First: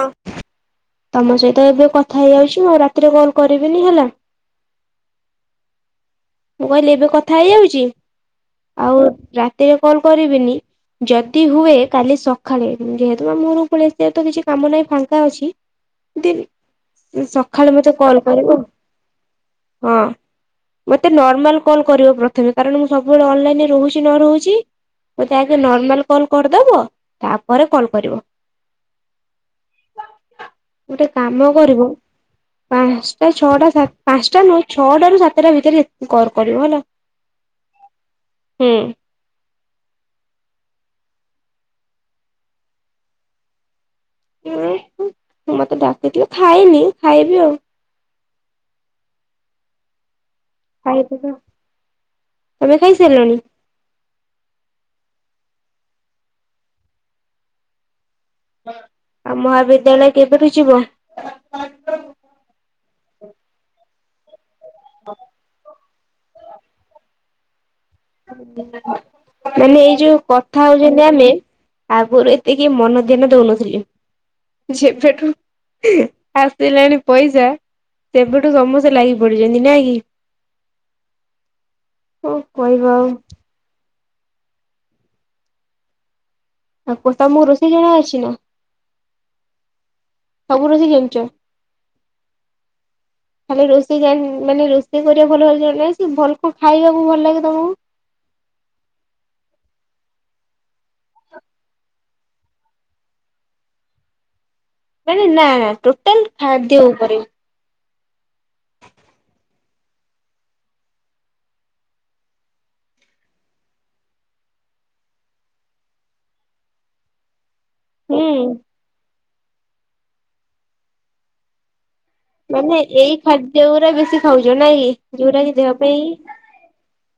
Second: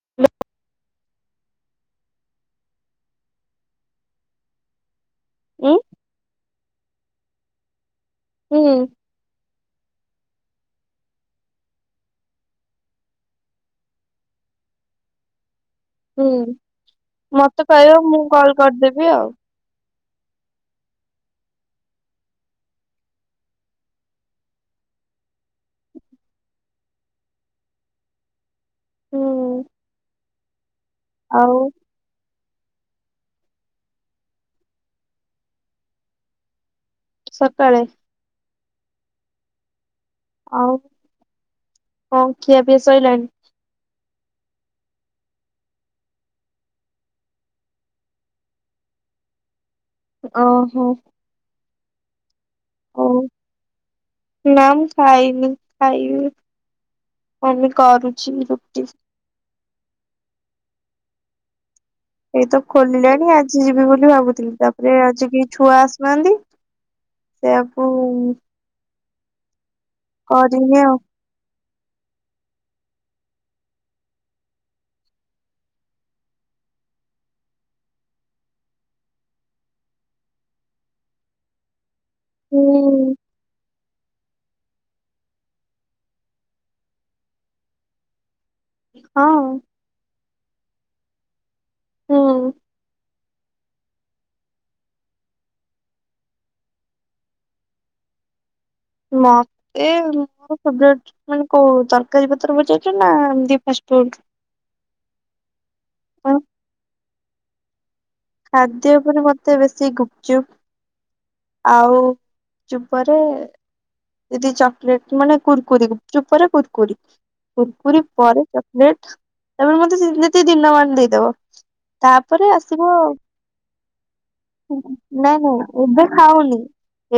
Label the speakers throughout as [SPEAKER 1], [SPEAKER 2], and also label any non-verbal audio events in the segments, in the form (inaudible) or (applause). [SPEAKER 1] ହଁ। ତମ ସହିତ ଏବେ କଥା ହେଇଯାଉଛି ମୁଁ ଆଉ ରାତିରେ କଲ କରିବିନି ହେଲା।
[SPEAKER 2] ଉଁ।
[SPEAKER 1] ମୁଁ କହିଲି ଏବେ କଥା ହେଇଯାଉଛି
[SPEAKER 2] ହୁଁ
[SPEAKER 1] ଆଉ ରାତିରେ କଲ କରିବିନି ଯଦି ହୁଏ କାଲି ସକାଳେ ଯେହେତୁ ମାମୁଁ ଘରକୁ ପଳେଇଆସିଛି ଆଉ ତ କିଛି କାମ ନାହିଁ ଫାଙ୍କା ଅଛି
[SPEAKER 2] ହୁଁ
[SPEAKER 1] ଦି ସକାଳୁ ମତେ
[SPEAKER 2] କହିବ ମୁଁ
[SPEAKER 1] କଲ
[SPEAKER 2] କଲ୍
[SPEAKER 1] କରିବ।
[SPEAKER 2] କରିଦେବି ଆଉ।
[SPEAKER 1] ହଁ। ମତେ ନର୍ମାଲ କଲ୍ କରିବ ପ୍ରଥମେ କାରଣ ମୁଁ ସବୁବେଳେ ଅନଲାଇନ ରହୁଛି ନ ରହୁଛି। ମୋତେ ଆଗେ ନର୍ମାଲ କଲ୍ କରିଦବ ତାପରେ କଲ୍ କରିବ।
[SPEAKER 2] ହୁଁ।
[SPEAKER 1] ଗୋଟେ କାମ
[SPEAKER 2] ଆଉ
[SPEAKER 1] କରିବ ପାଞ୍ଚଟା ଛଅଟା ସା ପାଞ୍ଚଟା ନୁହଁ ଛଅଟାରୁ ସାତଟା ଭିତ ରେ କଲ୍ କରିବ ହେଲା।
[SPEAKER 2] ସକାଳେ
[SPEAKER 1] ହଁ।
[SPEAKER 2] ଆଉ କଣ ଖିଆ ପିଆ ସଇଲାଣି?
[SPEAKER 1] ମୁଁ ମତେ ଡାକିଥିଲ ଖାଇନି ଖାଇବି ଆଉ। (inaudible)
[SPEAKER 2] ଓ ହୋ।
[SPEAKER 1] ଖାଇଦେବି ଆଉ। ତମେ
[SPEAKER 2] ଓ
[SPEAKER 1] ଖାଇସାରିଲଣି
[SPEAKER 2] ନା ମୁଁ ଖାଇନି। ଖାଇବି ମମି କରୁଛି ରୁଟି।
[SPEAKER 1] ବିଦ୍ୟାଳୟ କେବେଠୁ ଯିବ?
[SPEAKER 2] ଏଇ ତ ଖୋଲିଲାଣି ଆଜି ଯିବି ଭାବୁଥିଲି ତାପରେ ଆଜିିକେହି ଛୁଆ ଆସିନାହାନ୍ତି। ସେୟା
[SPEAKER 1] (inaudible) ମାନେ ଏଇ ଯୋଉ କଥା
[SPEAKER 2] କରିନି ଆଉ
[SPEAKER 1] ହଉଛନ୍ତି ଆମେ ଆଗରୁ ଏତିକି ମନ ଧ୍ୟାନ ଦଉନଥିଲେ। ଯେବେଠୁ ଆସିଲାଣି ପଇସା ତେବେଠୁ ସମସ୍ତେ ଲାଗି ପଡିଛନ୍ତି ନାକି ହ। କହିବ ଆଉ।
[SPEAKER 2] ହୁଁ
[SPEAKER 1] ଆଉ କ ତମକୁ ରୋଷେଇ ଜଣା ଅଛି ନା।
[SPEAKER 2] ହଁ।
[SPEAKER 1] ସବୁ ରୋଷଇ ଜାଣିଛ?
[SPEAKER 2] ହଁ।
[SPEAKER 1] ଖାଲି ରୋଷେଇ ଜାନ୍ ମାନେ ରୋଷେଇ କରିବା ଭଲ (unintelligible) ସେ ଭଲ କଣ ଖାଇବାକୁ ଭଲ ଲାଗେ ତମକୁ
[SPEAKER 2] ମତେ ଉ-ଉ-ଉ ଫେବ୍ରେଟ୍ ମାନେ କୋଉ ତରକାରୀ ପତ୍ର ପଚାରୁଚ ନା-ଆ-ଆ ଏମିତି ଫାଷ୍ଟଫୁଡ।
[SPEAKER 1] ମାନେ ନା ନା ଟୋଟାଲ ଖାଦ୍ୟ ଉପରେ।
[SPEAKER 2] ଖାଦ୍ୟ ଉପରେ ମତେ ବେଶୀ ଗୁପଚୁପ। ଆଉ ଚୁମ୍ପରେ ଯଦି ଚକଲେଟ ମାନେ କୁୁରକୁରି ଗୁପଚୁପ ପରେ କୁୁରକିରି। କୁରକୁରି
[SPEAKER 1] ହୁଁ।
[SPEAKER 2] ପରେ ଚକଲେଟ ତମେ ମତେ ଯେତେ ଦିନ ମାନ ଦେଇଦବ। ତାପରେ
[SPEAKER 1] ମାନେ
[SPEAKER 2] ଆସିବ ଆଉ।
[SPEAKER 1] ଏଇ ଖାଦ୍ୟ ଗୁରା ବେଶୀ ଖାଉଛ ନାଇଁ କି
[SPEAKER 2] ନାଇଁ
[SPEAKER 1] ଯୋଉରା
[SPEAKER 2] ନାଇଁ
[SPEAKER 1] କି ଦେହ
[SPEAKER 2] ଏବେ
[SPEAKER 1] ପାଇଁ
[SPEAKER 2] ଖାଉନି।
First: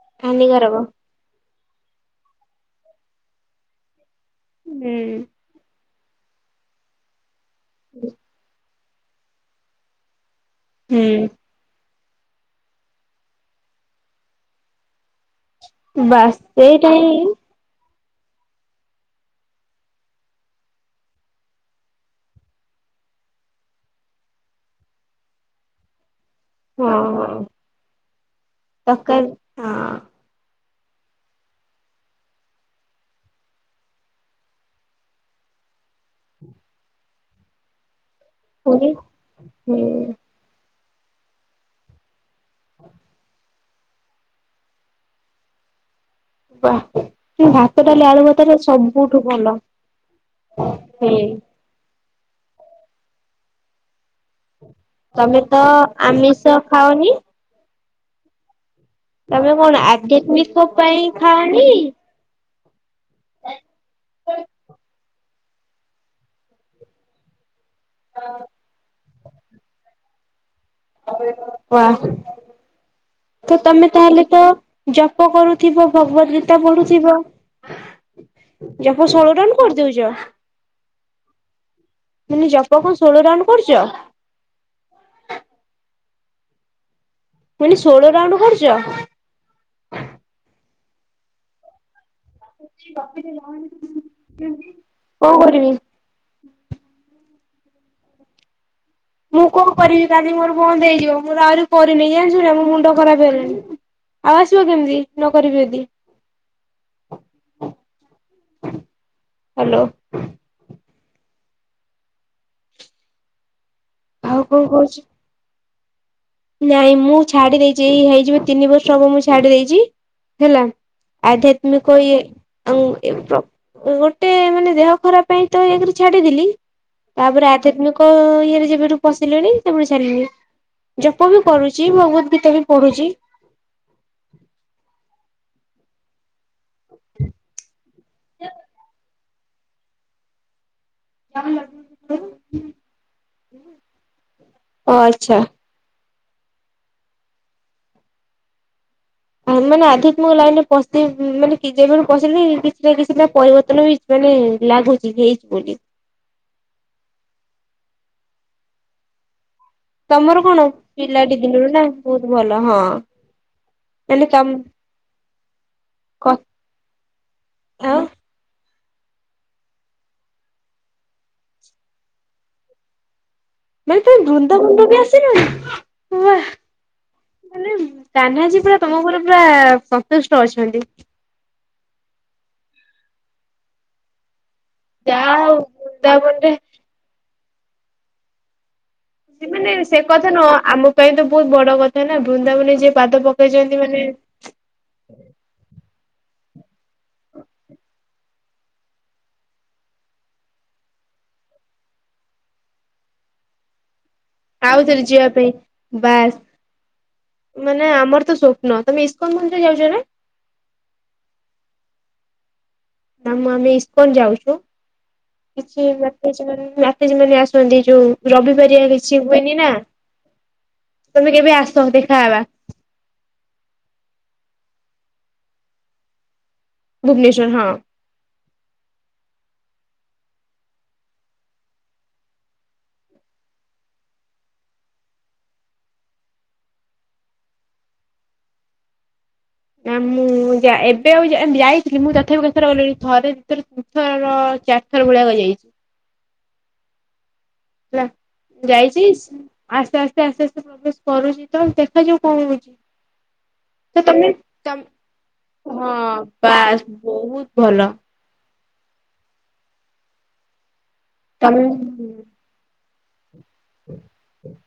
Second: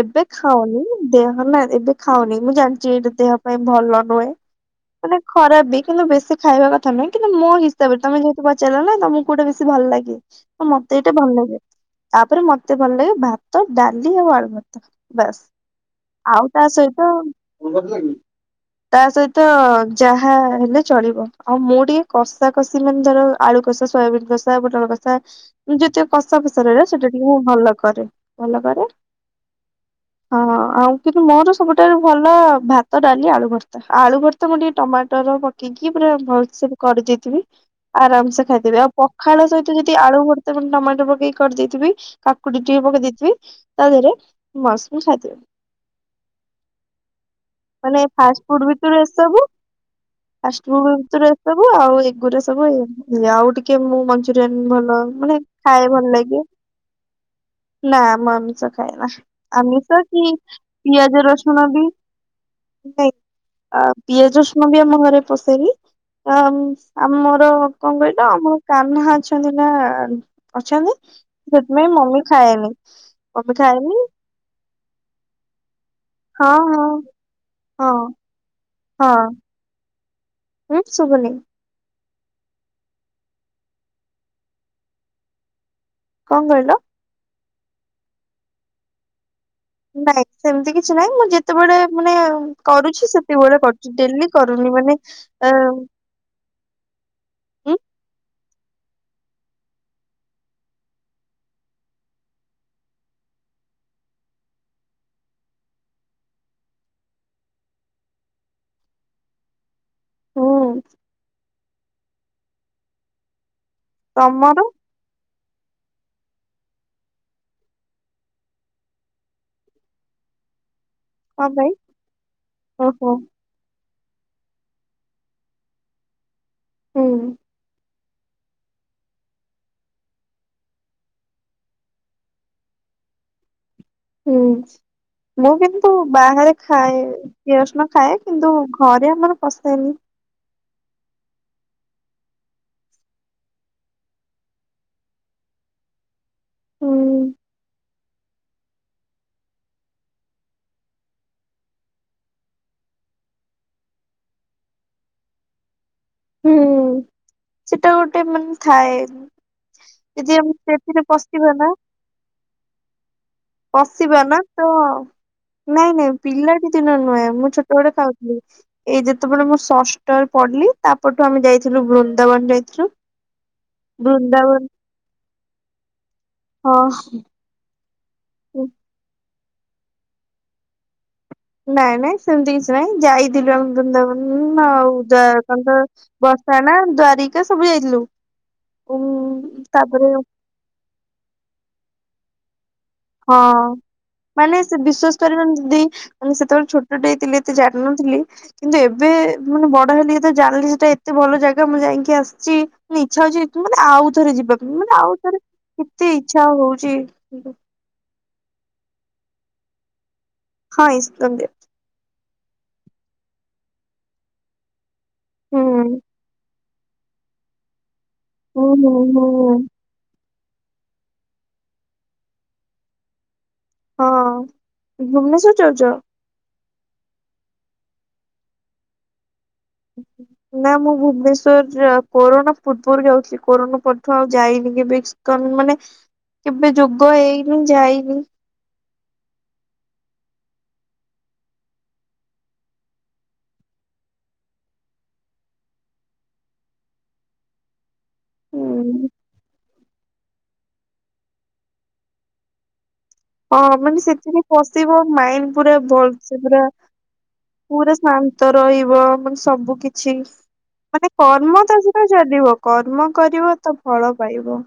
[SPEAKER 2] ଏବେ ଖାଉନି
[SPEAKER 1] ହାନିକାରକ।
[SPEAKER 2] ଦେ ହ ନା ଏବେ ଖାଉନି ମୁଁ ଜାଣିଛି ଏଇଟା ଦେହ ପାଇଁ ଭଲ ନୁହେଁ,
[SPEAKER 1] ହୁଁ
[SPEAKER 2] ମାନେ ଖରାପ ବି। କିନ୍ତୁ ବେଶୀ ଖାଇବା କଥା ନୁହେଁ କିନ୍ତୁ ମୋ ହିସାବରେ ତମେ ଯେହେତୁ ପଚାରିଲ ନା ତମକୁ କୋଉଟା ବେଶୀ ଭଲ ଲାଗେ। ମତେ ଏଇଟା ଭଲ
[SPEAKER 1] ହୁଁ
[SPEAKER 2] ଲାଗେ ତାପରେ ମତେ ଭଲ ଲାଗେ ଭାତ, ଡାଲି ଆଉ ଆଳୁ ଭର୍ତ୍ତା ବାସ୍।
[SPEAKER 1] ବାସ୍
[SPEAKER 2] ଆଉ ତା
[SPEAKER 1] ସେଇଟା ହିଁ
[SPEAKER 2] ସହିତ ତା ସହିତ ଯାହା ହେଲେ ଚଳିବ। ଆଉ ମୁଁ ଟିକେ କଷା କଷି ମାନେ ଧର ଆଳୁ କଷି ସୋୟାବିନ କଷା, ପୋଟଳ କଷା। ଯେତିକ କଷା ଫସରାରେ
[SPEAKER 1] ହଁ
[SPEAKER 2] ସେଟା ଟିକେ
[SPEAKER 1] ହଁ।
[SPEAKER 2] ମୁଁ ଭଲ କରେ ଭଲ କରେ,
[SPEAKER 1] ତରକାରୀ ହଁ
[SPEAKER 2] ଅ ହଁ। ଆଉ କିନ୍ତୁ ମୋର ସବୁଠାରୁ ଭଲ ଭାତ, ଡାଲି, ଆଳୁ ଭର୍ତ୍ତା, ଆଳୁ ଭର୍ତ୍ତା ମୁଁ ଟିକେ ଟମାଟର ପକେଇକି ପୁରା ଭଲସେ କରି ଦେଇଥିବି ଆରାମସେ ଖାଇଦେବି, ଆଉ
[SPEAKER 1] ପୁରୀ
[SPEAKER 2] ପଖାଳ ସହିତ
[SPEAKER 1] ହୁଁ
[SPEAKER 2] ଯଦି ଆଳୁ ଭର୍ ଟମାଟୋ ପକେଇ କର ଦେଇଥିବି କାକୁଡି ଟିକେ ପକେଇ ଦେଇଥିବି। ତା ଧେରେ ମସରୁମ୍ (unintelligible)
[SPEAKER 1] ବା ଭାତ,
[SPEAKER 2] ମାନେ
[SPEAKER 1] ଡାଲି ଆଳୁ ଭର୍ତ୍ତାଟା ସବୁଠୁ ଭଲ।
[SPEAKER 2] ଫାଷ୍ଟ ଫୁଡ୍
[SPEAKER 1] ହୁଁ।
[SPEAKER 2] ଭିତରୁ ଏସବୁ, ଆଉ ଗୁରା ସବୁ ଆଉ ଟିକେ ମୁଁ ମଞ୍ଚୁରିଆନ୍ ଭଲ ମାନେ
[SPEAKER 1] ତମେ ତ
[SPEAKER 2] ଖାଏ ଭଲ ଲାଗେ
[SPEAKER 1] ଆମିଷ ଖାଉନି।
[SPEAKER 2] ନା ମୁଁ ଆମିଷ ଖାଏନା
[SPEAKER 1] କଣ
[SPEAKER 2] ଆମିଷ କି
[SPEAKER 1] ଆଧ୍ୟାତ୍ମିକ ପାଇଁ
[SPEAKER 2] ପିଆଜ ରସୁଣ
[SPEAKER 1] ଖାଅନି?
[SPEAKER 2] ବିି (unintelligible) ପିଆଜ ରସୁଣ ବି ଆମ ଘରେ ପଷେଇନି ଆମ ଆମର କଣ କହିଲ ଆମ କାହ୍ନା ଅଛନ୍ତି ନା ଅଛନ୍ତି। ସେଥିପାଇଁ
[SPEAKER 1] ବାଃ
[SPEAKER 2] ମମି ଖାଏନି। ମମି
[SPEAKER 1] ତ ତମେ
[SPEAKER 2] ଖାଏନି
[SPEAKER 1] ତାହେଲେ ତ ଜପ କରୁଥିବ ଭଗବତ
[SPEAKER 2] ହଁ
[SPEAKER 1] ଗୀତା
[SPEAKER 2] ହଁ
[SPEAKER 1] ପଢୁଥିବ।
[SPEAKER 2] ହଁ
[SPEAKER 1] ଜପ
[SPEAKER 2] ହଁ
[SPEAKER 1] ଷୋଳ ଟନ କରିଦଉଛ?
[SPEAKER 2] ହୁଁ ଶୁଭନି।
[SPEAKER 1] ମୁଁ କହିଲି ଜପ କଣ ଷୋଳ ରାଉଣ୍ଡ କରୁଚ?
[SPEAKER 2] କଁ କହିଲ?
[SPEAKER 1] ମୁଁ କହିଲି ଷୋହଳ ରାଉଣ୍ଡ କରୁଛ?
[SPEAKER 2] ନାଇଁ ସେମିତି କିଛି ନାହିଁ ମୁଁ ଯେତେବେଳେ ମାନେ କରୁଛି ସେତେବେଳେ କରୁଛି। ଡେଲି କରୁନି ମାନେ
[SPEAKER 1] କଣ କରିବି?
[SPEAKER 2] ହ।
[SPEAKER 1] ମୁଁ କଣ କରିବି କାଲି ମୋର ବନ୍ଦ ହେଇଯିବ, ମୋର ଆହୁରି କରିନି ଜାଣିଛୁ ନା ମୋ ମୁଣ୍ଡ ଖରାପ ହେଇଗଲାଣି। ଆଉ ଆସିବ କେମିତି ନ କରିବି ଯଦି? ହାଲୋ।
[SPEAKER 2] ହୁଁ।
[SPEAKER 1] ଆଉ
[SPEAKER 2] ତମର
[SPEAKER 1] କଣ କହୁଛ? ନାଇଁ ମୁଁ ଛାଡି ଦେଇଚି, ଏଇ ହେଇଯିବ ତିନି ବର୍ଷ ହବ ମୁଁ ଛାଡି ଦେଇଚି ହେଲା।
[SPEAKER 2] କଣ ପାଇଁ
[SPEAKER 1] ଆଧ୍ୟାତ୍ମିକ ଇଏ ଏମ୍
[SPEAKER 2] ଓହୋ
[SPEAKER 1] (unintelligible) ଗୋଟେ ମାନେ ଦେହ ଖରାପ ପାଇଁ ତ ଏକରେ ଛାଡିଦେଲି,
[SPEAKER 2] ହୁଁ।
[SPEAKER 1] ତାପରେ ଆଧ୍ୟାତ୍ମିକ ଇଏରେ ଯେବେଠୁ ପଶିଲିଣି ତାପରେ ଛାଡିଲି। ଜପ ବି କରୁଚି, ଭଗବତ୍ ଗୀତା ବି ପଢୁଚି।
[SPEAKER 2] ହୁଁ ମୁଁ କିନ୍ତୁ ବାହାରେ ଖାଏ, ପିଆଜ ରସୁଣ ଖାଏ କିନ୍ତୁ ଘରେ ଆମର ପସେନି।
[SPEAKER 1] ଓ ଆଚ୍ଛା।
[SPEAKER 2] ହୁଁ।
[SPEAKER 1] ମାନେ ଆଧ୍ୟା ମାନେ ଲାଗୁଚି ହେଇଛି ବୋଲି
[SPEAKER 2] ହୁଁ ସେଟା ଗୋଟେ ମାନେ ଥାଏ ଯଦି
[SPEAKER 1] ତମର
[SPEAKER 2] ଆମେ
[SPEAKER 1] କଣ
[SPEAKER 2] ସେଥିରେ
[SPEAKER 1] ପିଲାଟି
[SPEAKER 2] ପଶିବା
[SPEAKER 1] ଦିନରୁ ନା ବହୁତ ଭଲ ହଁ।
[SPEAKER 2] ପଶିବା
[SPEAKER 1] ମାନେ
[SPEAKER 2] ନା
[SPEAKER 1] ତମ
[SPEAKER 2] ତ ନାଇଁ ନାଇଁ ପିଲାଟି ଦିନ ନୁହେଁ ମୁଁ ଛୋଟ ବେଡେ
[SPEAKER 1] କଥା
[SPEAKER 2] ଖାଉଥିଲି। ଏଇ ଯେତେବେଳେ ମୁଁ ଷଷ୍ଠରେ ପଡିଲି, ତାପରଠୁ ଆମେ ଯାଇଥିଲୁ ବୃନ୍ଦାବନ ଯାଇଥିଲୁ
[SPEAKER 1] ମାନେ ତମେ
[SPEAKER 2] ବୃନ୍ଦାବନ
[SPEAKER 1] ବୃନ୍ଦାବନରୁ ବି ଆସିଲଣି?
[SPEAKER 2] ହଁ।
[SPEAKER 1] କାହ୍ନା ଜୀ ପୁରା ତମ ଉପରେ ପୁରା ସନ୍ତୁଷ୍ଟ ଅଛନ୍ତି।
[SPEAKER 2] ନାଇଁ ନାଇଁ ସେମିତି କିଛି ନାଇଁ ଯାଇଥିଲୁ ଆମେ ବୃନ୍ଦାବନ ଆଉ ଯା
[SPEAKER 1] ଯାହା ହଉ
[SPEAKER 2] କଣ ତ
[SPEAKER 1] ବୃନ୍ଦାବନରେ
[SPEAKER 2] ବସ୍ତାନା, ଦ୍ୱାରିକା, ସବୁ ଯାଇଥିଲୁ। ଉଁ
[SPEAKER 1] ସେମାନେ ସେ
[SPEAKER 2] ତାପରେ
[SPEAKER 1] କଥା ନୁହଁ ଆମ ପାଇଁ ତ ବହୁତ ବଡ କଥା ନା ବୃନ୍ଦାବନରେ ଯିଏ ପାଦ
[SPEAKER 2] ହଁ
[SPEAKER 1] ପକେଇଛନ୍ତି ମାନେ
[SPEAKER 2] ମାନେ ସେ ବିଶ୍ଵାସ କରିବନି ଯଦି ମାନେ ସେତେବେଳେ ଛୋଟଟେ ହେଇଥିଲି ଏତେ ଜାଣିନଥିଲି କିନ୍ତୁ ଏବେ ମାନେ ବଡ ହେଲି ଯେତେ ଜାଣିଲି ସେଟା ଏତେ ଭଲ ଜାଗା ମୁଁ ଯାଇଁକି ଆସଚି ପୁଣି ଇଚ୍ଛା ହଉଛି କି ମୁଁ ଆଉ ଥରେ ଯିବା ପାଇଁ ମାନେ
[SPEAKER 1] ଆଉଥରେ
[SPEAKER 2] ଆଉ
[SPEAKER 1] ଯିବା
[SPEAKER 2] ଥରେ
[SPEAKER 1] ପାଇଁ
[SPEAKER 2] କେତେ ଇଚ୍ଛା ହଉଛି କିନ୍ତୁ
[SPEAKER 1] ନାଇଁ ଆମର ତ ସ୍ୱପ୍ନ ତମେ ଇସ୍କନ ମନ୍ଦିର ଯାଉଚ ନା?
[SPEAKER 2] ହଁ ଇସ୍କନ ଦେ
[SPEAKER 1] (unintelligible) ଆମେ ଇସ୍କନ ଯାଉଚୁ
[SPEAKER 2] ହୁଁ
[SPEAKER 1] କିଛି (unintelligible) ମାତାଜୀ ମାନେ ଆସନ୍ତି ଯୋଉ
[SPEAKER 2] ହୁଁ
[SPEAKER 1] ରବିିବାରିଆ
[SPEAKER 2] ହୁଁ
[SPEAKER 1] କିଛି
[SPEAKER 2] ହୁଁ
[SPEAKER 1] ହୁଏନି ନା ତମେ କେବେ ଆସ ଦେଖାହବା?
[SPEAKER 2] ହଁ ଭୁବନେଶ୍ୱର ଯାଉଚ?
[SPEAKER 1] ଭୁବନେଶ୍ଵର ହଁ।
[SPEAKER 2] ହ୍। ନା ମୁଁ ଭୁବନେଶ୍ଵର ଯା କୋରନା ପୂର୍ବରୁ ଯାଉଥିଲି, କୋରନା ପରଠୁ ଆଉ ଯାଇନି କେବେ ଇସ୍କନ? ମାନେ କେବେ ଯୋଗ ହେଇନି ଯାଇନି?
[SPEAKER 1] ନା ମୁଁ ଯା ଏବେ ଆଉ ଯା-ଯାଇଥିଲି ମୁଁ ତଥାପି କେତେଥର ଗଲିଣି ଥରେ ଦିଥର ତିନିଥର ଚାରଥର ଭଳିଆକ ଯାଇଛି। ହେଲା। ଯାଇଚି
[SPEAKER 2] ହୁଁ
[SPEAKER 1] ଆସ୍ତେ ଆସ୍ତେ ଆସ୍ତେ ଆସ୍ତେ ପ୍ରବେଶ କରୁଚି ତ ଦେଖାଯାଉ କଣ ହଉଛି ହ।
[SPEAKER 2] ହଁ ମାନେ ସେଥିରେ ପଶିବ ମାଇଣ୍ଡ ପୁରା
[SPEAKER 1] ହଁ
[SPEAKER 2] ଭଲସେ ପୁରା
[SPEAKER 1] ବାସ୍ ବହୁତ ଭଲ
[SPEAKER 2] ପୁରା ଶାନ୍ତ ରହିବ, ମାନେ ସବୁ କିଛି ମାନେ କର୍ମ ଟା ସେଇଟା
[SPEAKER 1] ତମେ
[SPEAKER 2] ଚାଲିବ କର୍ମ କରିବ ତ ଫଳ ପାଇବ।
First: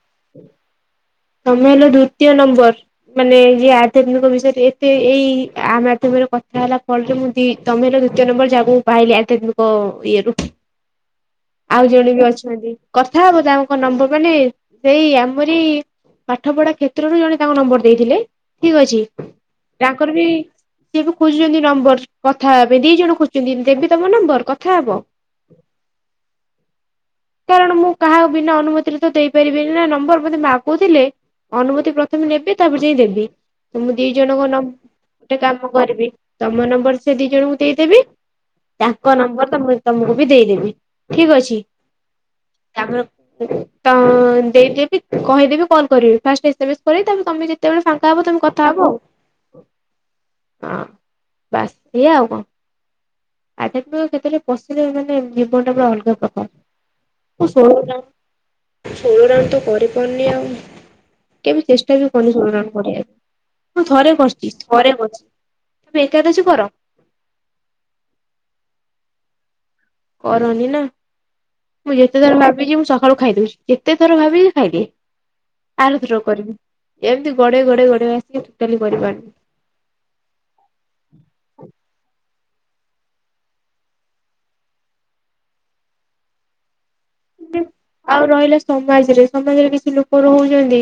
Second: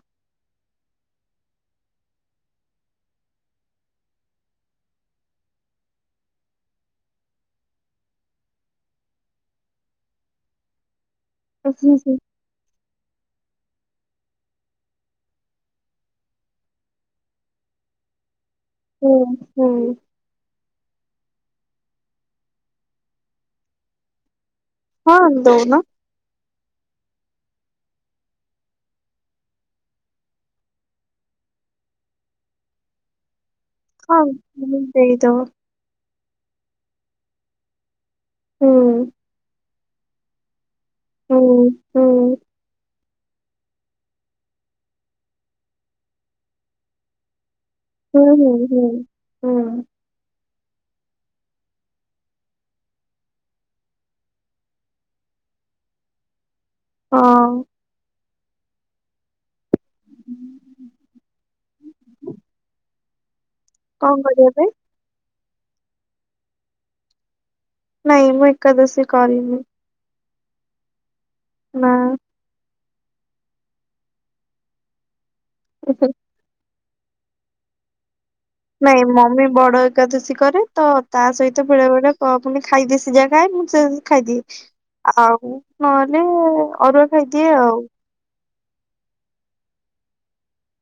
[SPEAKER 1] ତମେ ହେଲ ଦ୍ଵିତୀୟ ନମ୍ବର, ମାନେ ଯିଏ ଆଧ୍ୟାତ୍ମିକ ବିଷୟରେ ଏତେ ଏଇ ଆ ମାଧ୍ୟମରେ ମରେ କଥା ହେଲା ଫଳରେ ମୁଁ ଦି ତମେ ହେଲ ଦ୍ୱିତୀୟ ନମ୍ବର ଯାହାକୁ ମୁଁ ପାଇଲି ଆଧ୍ୟାତ୍ମିକ ଇଏରୁ।
[SPEAKER 2] ହୁଁ
[SPEAKER 1] ଆଉ
[SPEAKER 2] ହୁଁ
[SPEAKER 1] ଜଣେ ବି ଅଛନ୍ତି, କଥା ହବ ତାଙ୍କ ନମ୍ବର ମାନେ ସେଇ ଆମରି ପାଠପଢା କ୍ଷେତ୍ରରୁ ଜଣେ ତାଙ୍କ ନମ୍ବର ଦେଇଥିଲେ, ଠିକ ଅଛି।
[SPEAKER 2] ହୁଁ ହୁଁ
[SPEAKER 1] ତାଙ୍କର ବି ସିଏ ବି ଖୋଜୁଛନ୍ତି ନମ୍ବର କଥା ହେବାପାଇଁ। ଦି ଜଣ ଖୋଜୁଛନ୍ତି ଦେବି ତମ ନମ୍ବର? କ
[SPEAKER 2] ହଁ ଦଉନ।
[SPEAKER 1] କାରଣ ମୁଁ କାହା ବିନା ଅନୁମତିରେ ତ ଦେଇପାରିବିନି ନା ନମ୍ବର। ମତେ ମାପ କହୁଥିଲେ, ଅନୁମତି ପ୍ରଥମେ ନେବି ତାପରେ ଯାଇ ଦେବି। ତ ମୁଁ ଦି
[SPEAKER 2] ହଁ
[SPEAKER 1] ଜଣଙ୍କ ନମ୍ୱ ଗୋଟେ
[SPEAKER 2] ଦେଇଦବ।
[SPEAKER 1] କାମ କରିବି ତମ ନମ୍ବର ସେ ଦି ଜଣଙ୍କୁ ଦେଇଦେବି
[SPEAKER 2] ହୁଁ
[SPEAKER 1] ତାଙ୍କ ନମ୍ବର ତମ ତମକୁ ବି ଦେଇଦେବି। ଠିକ
[SPEAKER 2] ହଉ
[SPEAKER 1] ଅଛି
[SPEAKER 2] ହଉ।
[SPEAKER 1] ତାପରେ ତ ଦେଇଦେବି କହିଦେବି କଲ୍ କରିବେ। ଫାଷ୍ଟ ଏସେ ଏମ୍ ଏସ କରିବେ ତାପରେ ତମେ ଯଦି ଯେତେବେଳେ ଫାଙ୍କା
[SPEAKER 2] ହୁଁ
[SPEAKER 1] ହବ ତମେ
[SPEAKER 2] ହୁଁ
[SPEAKER 1] କଥା
[SPEAKER 2] ହୁଁ
[SPEAKER 1] ହବ ଆଉ।
[SPEAKER 2] ହୁଁ
[SPEAKER 1] ହଁ ବାସ୍ ଇଏ ଆଉ କଣ? ଆଧ୍ୟାତ୍ମିକ କ୍ଷେତ୍ରରେ ପଶିଲେ ମାନେ ଜୀବନଟା ପୁରା ଅଲଗା ପ୍ରକାର। ମୁଁ
[SPEAKER 2] ହଁ
[SPEAKER 1] ଷୋଳ ରାଉଣ୍ଡ୍ ଷୋଳ ରାଉଣ୍ଡ୍ ତ କରି କନି ଆଉ କେବେ ଚେଷ୍ଟା ବି କରିନି ସେଗୁଡ଼ାକ କରିବାକୁ। ମୁଁ ଥରେ
[SPEAKER 2] କଣ
[SPEAKER 1] କରିଚି
[SPEAKER 2] କରିବା ପାଇଁ?
[SPEAKER 1] ଥରେ କରିଚି ତୁ ଏକାଦଶୀ କର।
[SPEAKER 2] ନାଇଁ ମୁଁ ଏକାଦଶୀ କରିନି।
[SPEAKER 1] କରନି ନା
[SPEAKER 2] ନା।
[SPEAKER 1] ମୁଁ ଯେତେଥର ଭାବିଚି ମୁଁ ସ ଘରୁ ଖାଇ ଦଉଛି ଯେତେ ଥର ଭାବିଚି ଖାଇଦିଏ ଆରଥର କରିବି। ଏମିତି ଗୋଡ଼େଇ ଗୋଡ଼େଇ ଗୋଡ଼େଇ
[SPEAKER 2] ନାଇଁ ମମି ବଡ଼ ଏକାଦଶୀ କରେ ତ ତା ସହିତ ବେଳେବେଳେ ତ ପୁଣି ଖାଇଦିଏ ସିଯା ଖାଏ ମୁଁ ସେ ଖାଇଦିଏ ଆଉ ନହେଲେ ଅରୁଆ ଖାଇଦିଏ ଆଉ।
[SPEAKER 1] ସମାଜରେ ସମାଜରେ କିଛି ଲୋକ ରହୁଛନ୍ତି।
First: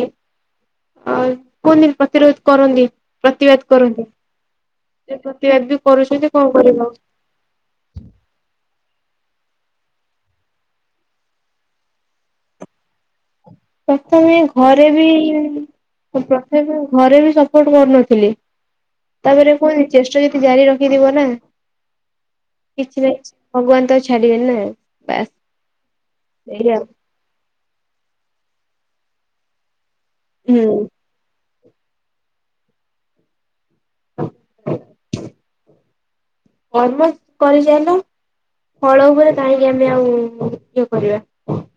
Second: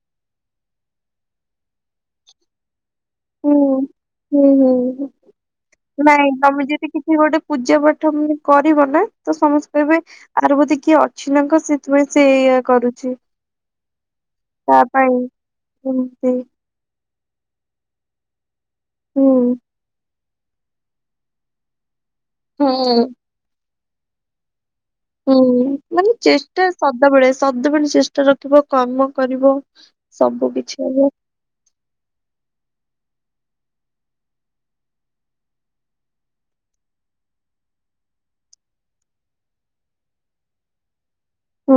[SPEAKER 1] ଅ କୁନି ପ୍ରତିରୋଧ କରନ୍ତି
[SPEAKER 2] ହୁଁ
[SPEAKER 1] ପ୍ରତିିବାଧ କରନ୍ତି।
[SPEAKER 2] ହୁଁ ହୁଁ
[SPEAKER 1] ସେ ପ୍ରତିବାଦ ବି କରୁଛନ୍ତି
[SPEAKER 2] ନାଇଁ
[SPEAKER 1] କଣ
[SPEAKER 2] ତମେ
[SPEAKER 1] କରିବ
[SPEAKER 2] ଯଦି କିଛି ଗୋଟେ ପୂଜା ପାଠ କରିବ ନା ତ ସମସ୍ତେ କହିବେ ଆର ବୋଧେ କିଏ ଅଛି ନା କଣ ସେଥିପାଇଁ ସେ ଏୟା କରୁଚି।
[SPEAKER 1] ପ୍ରଥମେ ଘରେ ବି
[SPEAKER 2] ଏମିତି
[SPEAKER 1] ସପୋର୍ଟ ଘରେ ବି ସପୋର୍ଟ କରୁନଥିଲି ତାପରେ
[SPEAKER 2] ହୁଁ।
[SPEAKER 1] କୁହନି ଚେଷ୍ଟ ଯଦି ଜାରି ରଖିଥିବ ନା
[SPEAKER 2] ହୁଁ।
[SPEAKER 1] କିଛି ନାହିଁ ଭଗବାନ ତାକୁ ଛାଡିବେନି ନା ବାସ୍
[SPEAKER 2] ହୁଁ ମାନେ ଚେଷ୍ଟା
[SPEAKER 1] ସେଇଆ
[SPEAKER 2] ସଦାବେଳେ ସଦାବେଳେ ଚେଷ୍ଟା ରଖିବ କର୍ମ କରିବ ସବୁ
[SPEAKER 1] ହୁଁ
[SPEAKER 2] କିଛି ହବ।
[SPEAKER 1] (inaudible) କର୍ମ କରିଚାଲ ଫଳ ଉପରେ କାହିଁକି ଆମେ ଆଉ ଇଏ କରିବା।
[SPEAKER 2] ହୁଁ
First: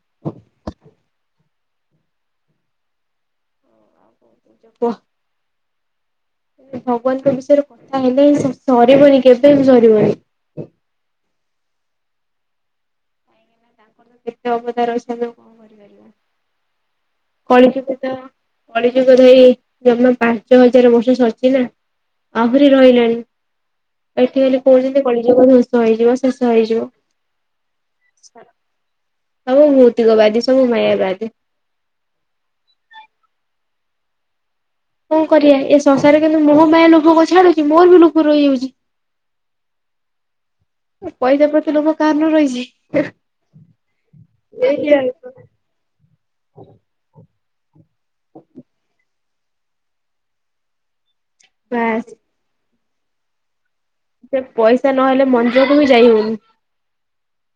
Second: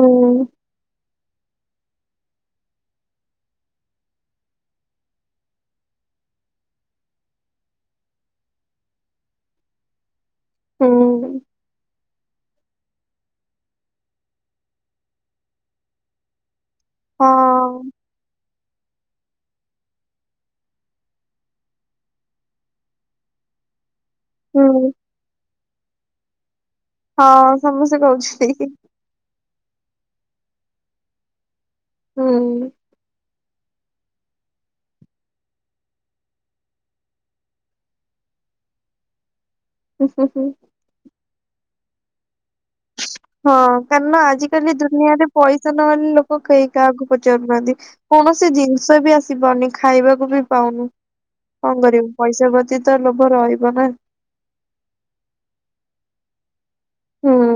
[SPEAKER 1] ଆଉ କ କୋଉଚ କୁଅ। ଭଗବାନଙ୍କ ବିଷୟରେ କଥା ହେଲେ ସରିବନି କେବେ ବି ସରିବନି।
[SPEAKER 2] ହୁଁ।
[SPEAKER 1] ତାଙ୍କର କେତେ ଅବଦ ରହିଚି ଆମେ କଣ କରିପାରିବା କଳି
[SPEAKER 2] ହଁ।
[SPEAKER 1] ଯୁଗତ କଳି ଯୁଗ ଧରି ଜମା ପାଞ୍ଚ ହଜାର ବର୍ଷ ସରିଚି ନା ଆହୁରି ରହିଲାଣି। ଏଠି ଖାଲି
[SPEAKER 2] ହୁଁ
[SPEAKER 1] କୋଉଚନ୍ତି କଳିଯୁଗ ଧ୍ଵଂସ ହେଇଯିବ ଶେଷ ହେଇଯିବ।
[SPEAKER 2] ହଁ ସମସ୍ତେ କହୁଛନ୍ତି।
[SPEAKER 1] ସବୁ ଭୌତିକ ବାଦୀ ସବୁ ମାୟା ବାଦୀ।
[SPEAKER 2] ହୁଁ।
[SPEAKER 1] କଣ କରିବା ଏ ଶସାରେ କିନ୍ତୁ ମୋ ପାଇଁ ଲୋଭକୁ ଛାଡୁଛି ମୋର ବି ଲୋଭ ରହିଯାଉଛି।
[SPEAKER 2] ହୁ ହୁଁ।
[SPEAKER 1] ପଇସା ପ୍ରତି ଲୋଭ କାହାର ନ ରହିଚି।
[SPEAKER 2] ହଁ କାରଣ ଆଜିିକାଲି ଦୁନିଆରେ ପଇସା ନହେଲେ ଲୋକ କେହି କାହାକୁ ପ ପଚାରୁ ନାହାନ୍ତି କୌଣସି ଜିନିଷ ବି ଆସି ପାରୁନି ଖାଇବାକୁ ବି ପାଉନୁ। କଣ
[SPEAKER 1] ବାସ୍
[SPEAKER 2] କରିବୁ ପଇସା ପ୍ରତି ତ ଲୋଭ ରହିବ ନା।
[SPEAKER 1] ସେ ପଇସା ନହେଲେ ମନ୍ଦିରକୁ ବି ଯାଇ ହଉନି।
[SPEAKER 2] ହୁଁ।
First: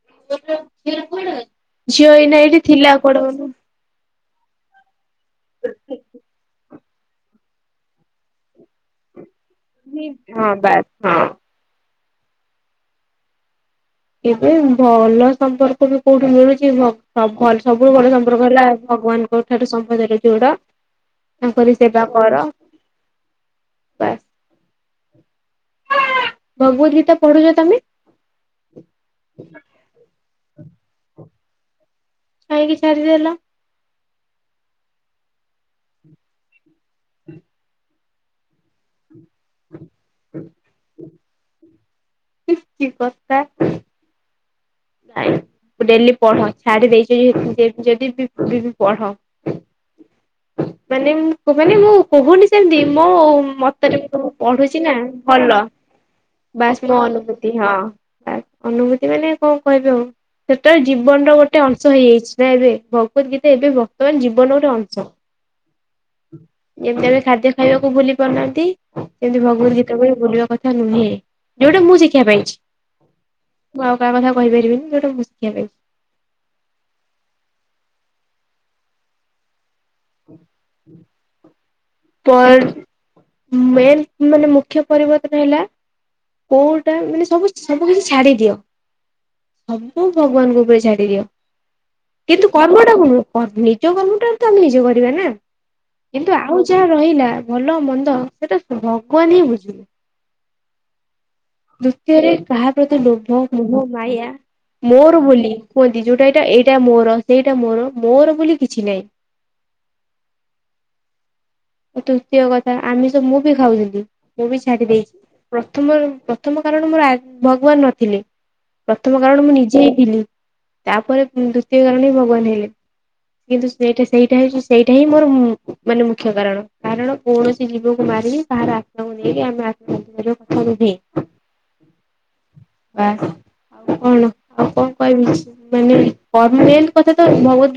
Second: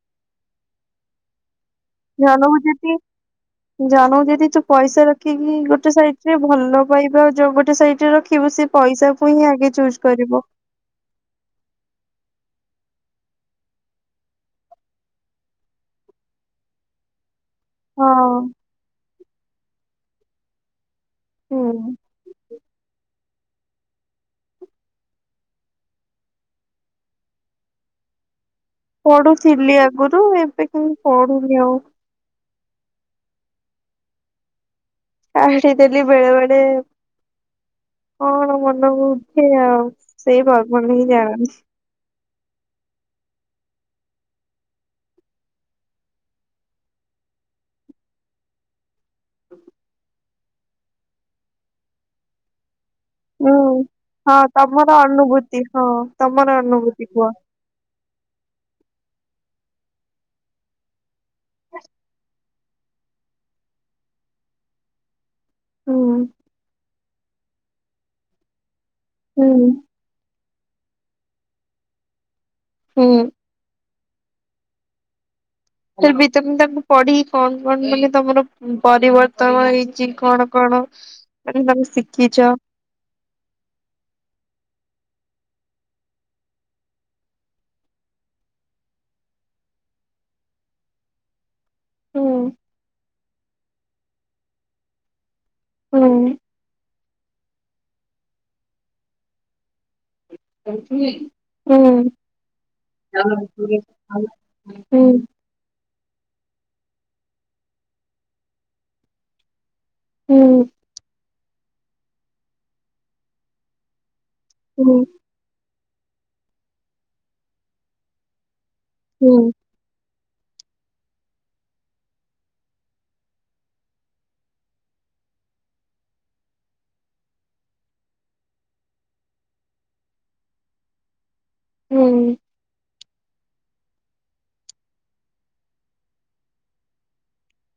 [SPEAKER 1] (unintelligible)
[SPEAKER 2] ଜଣଙ୍କୁ
[SPEAKER 1] ଏଇଠି ଥିଲା
[SPEAKER 2] ଯଦି
[SPEAKER 1] କୁଆଡେ ଗଲା।
[SPEAKER 2] ଜଣଙ୍କୁ ଯଦି ତୁ ପଇସା ରଖିକି ଗୋଟେ ସାଇଟିରେ ଭଲ ବାହିବା ଯୋଉ ଗୋଟେ ସାଇଟିରେ ରଖିବୁ ସେ ପଇସା ଙ୍କୁ ହିଁ ଆଗେ ଚୁସ୍ କରିବ।
[SPEAKER 1] ହଁ ବାସ୍ ହଁ। ଏବେ ଭଲ ସମ୍ପର୍କ ବି କୋଉଠୁ ମିଳୁଛି ଭଲ ସବୁଠୁ
[SPEAKER 2] ହଁ
[SPEAKER 1] ଭଲ ସମ୍ପର୍କ ହେଲା ଭଗବାନଙ୍କ ଠାରେ ସମ୍ପର୍କ ଯୋଡ଼ ତାଙ୍କରି
[SPEAKER 2] ହୁଁ
[SPEAKER 1] ସେବା କର ବାସ୍। ଭଗବତୀ ଗୀତା ପଢୁଛ ତମେ।
[SPEAKER 2] ପଢୁଥିଲି ଆଗରୁ ଏବେ କିନ୍ତୁ ପଢୁନି ଆଉ।
[SPEAKER 1] କାହିଁକି ଛାଡ଼ିଦେଲ।
[SPEAKER 2] ଛାଡ଼ି ଦେଲି ବେଳେ ବେଳେ କଣ ମନକୁ ସେ ଆଉ ସେଇ ଭଗବାନ ହିଁ ଜାଣନ୍ତି।
[SPEAKER 1] କି କଥା। ଡ଼େଲି ପଢ଼ ଛାଡି ଦେଇଚ ଯଦି ପଢ଼। ମାନେ ମାନେ ମୁଁ କହୁନି ସେମିତି ମୁଁ
[SPEAKER 2] ହୁଁ
[SPEAKER 1] ମତରେ ମୁ
[SPEAKER 2] ହଁ
[SPEAKER 1] ପଢୁଛି ନା
[SPEAKER 2] ତମର
[SPEAKER 1] ଭଲ
[SPEAKER 2] ଅନୁଭୂତି ହଁ ତମର
[SPEAKER 1] ବାସ୍ ମୋ
[SPEAKER 2] କୁହ
[SPEAKER 1] ଅନୁଭୂତି ହଁ। ଆ ଅନୁଭୂତି ମାନେ କଣ କହିବେ ଆଉ ସେଟା ଜୀବନର ଗୋଟେ ଅଂଶ ହେଇଯାଇଛି। ନା ଏବେ ଭଗବତ ଗୀତା ଏବେ ବର୍ତମାନ ଜୀବନର ଗୋଟେ ଅଂଶ
[SPEAKER 2] ହୁଁ
[SPEAKER 1] ଯେମତି ଆମେ ଖାଦ୍ୟ ଖାଇବାକୁ ଭୁଲି ପାରୁନାହାନ୍ତି ସେମିତି
[SPEAKER 2] ହୁଁ
[SPEAKER 1] ଭଗବତ ଗୀତାକୁ ଭୁଲିବା କଥା। ନୁହେଁ ଯୋଉଟା ମୁଁ ଶିଖିବା ପାଇଛି।
[SPEAKER 2] ହୁଁ।
[SPEAKER 1] ମୁଁ ଆଉ କାହା କଥା କହିପାରିବିନି ଯଉଟା ମୁଁ ଶିଖିବା ପାଇଛି।
[SPEAKER 2] ଫ ଭ ତମ ତାକୁ ପଢି କଣ କଣ ମାନେ ତମର ପରିବର୍ତ୍ତନ ହେଇ ଶିଖିଛ
[SPEAKER 1] ପର ମ ମାନେ ମୁଁ ମୁଖ୍ୟ ପରିବର୍ତ୍ତନ ହେଲା କୋଉଟା ମାନେ ସ ସବୁ କିଛି ଛାଡ଼ି ଦିଅ। ସବୁ ଭଗବାନଙ୍କ ଉପରେ ଛାଡ଼ି ଦିଅ।
[SPEAKER 2] ହୁଁ
[SPEAKER 1] କିନ୍ତୁ କର୍ମଟା ନିଜ କର୍ମଟା ତ ଆମେ ନିଜେ କରିବା ନା।
[SPEAKER 2] ହୁଁ
[SPEAKER 1] କିନ୍ତୁ ଆଉ ଯାହା ରହିଲା ଭଲ ମନ୍ଦ ସେଟା ଭଗବାନ ହିଁ ବୁଝିବେ।
[SPEAKER 2] (inaudible)
[SPEAKER 1] ଦ୍ଵିତୀୟରେ କାହା ପ୍ରତି ଲୋଭ, ମୋହ, ମାୟା ମୋର
[SPEAKER 2] ହୁଁ
[SPEAKER 1] ବୋଲି କୁହନି। ଯୋଉଟା ଏଇଟା ଏଇଟା ମୋର ସେଇଟା ମୋର ମୋର ବୋଲି କିଛି ନାହିଁ।
[SPEAKER 2] ହୁଁ।
[SPEAKER 1] ତୃତୀୟ କଥା ଆମିଷ ମୁଁ ବି ଖାଉଥିଲି ମୁଁ ବି ଛାଡ଼ି
[SPEAKER 2] ହୁଁ
[SPEAKER 1] ଦେଇଛି। ମୋର ପ୍ରଥମ କାରଣ ମୋ ଭଗବାନ ନଥିଲେ ପ୍ରଥମ
[SPEAKER 2] ହୁଁ
[SPEAKER 1] କାରଣ ମୁଁ ନିଜେ ହିଁ ଥିଲି। ତାପରେ ଦ୍ଵିତୀୟ କାରଣ ହିଁ ଭଗବାନ ହେଲେ। କିନ୍ତୁ ସେଇଟା ସେଇଟା ହଉଛି ସେଇଟା ହିଁ ମୋର ମାନେ ମୁଖ୍ୟ କାରଣ। କାରଣ କୌଣସି ଜୀବକୁ ମାରିକି ତାହାର ଆତ୍ମାକୁ ନେଇକି ଆମେ ଆତ୍ମତୃପ୍ତି କରିବା କଥା ନୁହେଁ।
[SPEAKER 2] ହୁଁ।
[SPEAKER 1] ବାସ୍ ଆଉ କଣ ଆଉ କଣ କହିବି ମାନେ ପରମାନେଣ୍ଟ କଥା ତ ଭଗବଦ୍ ଗୀତା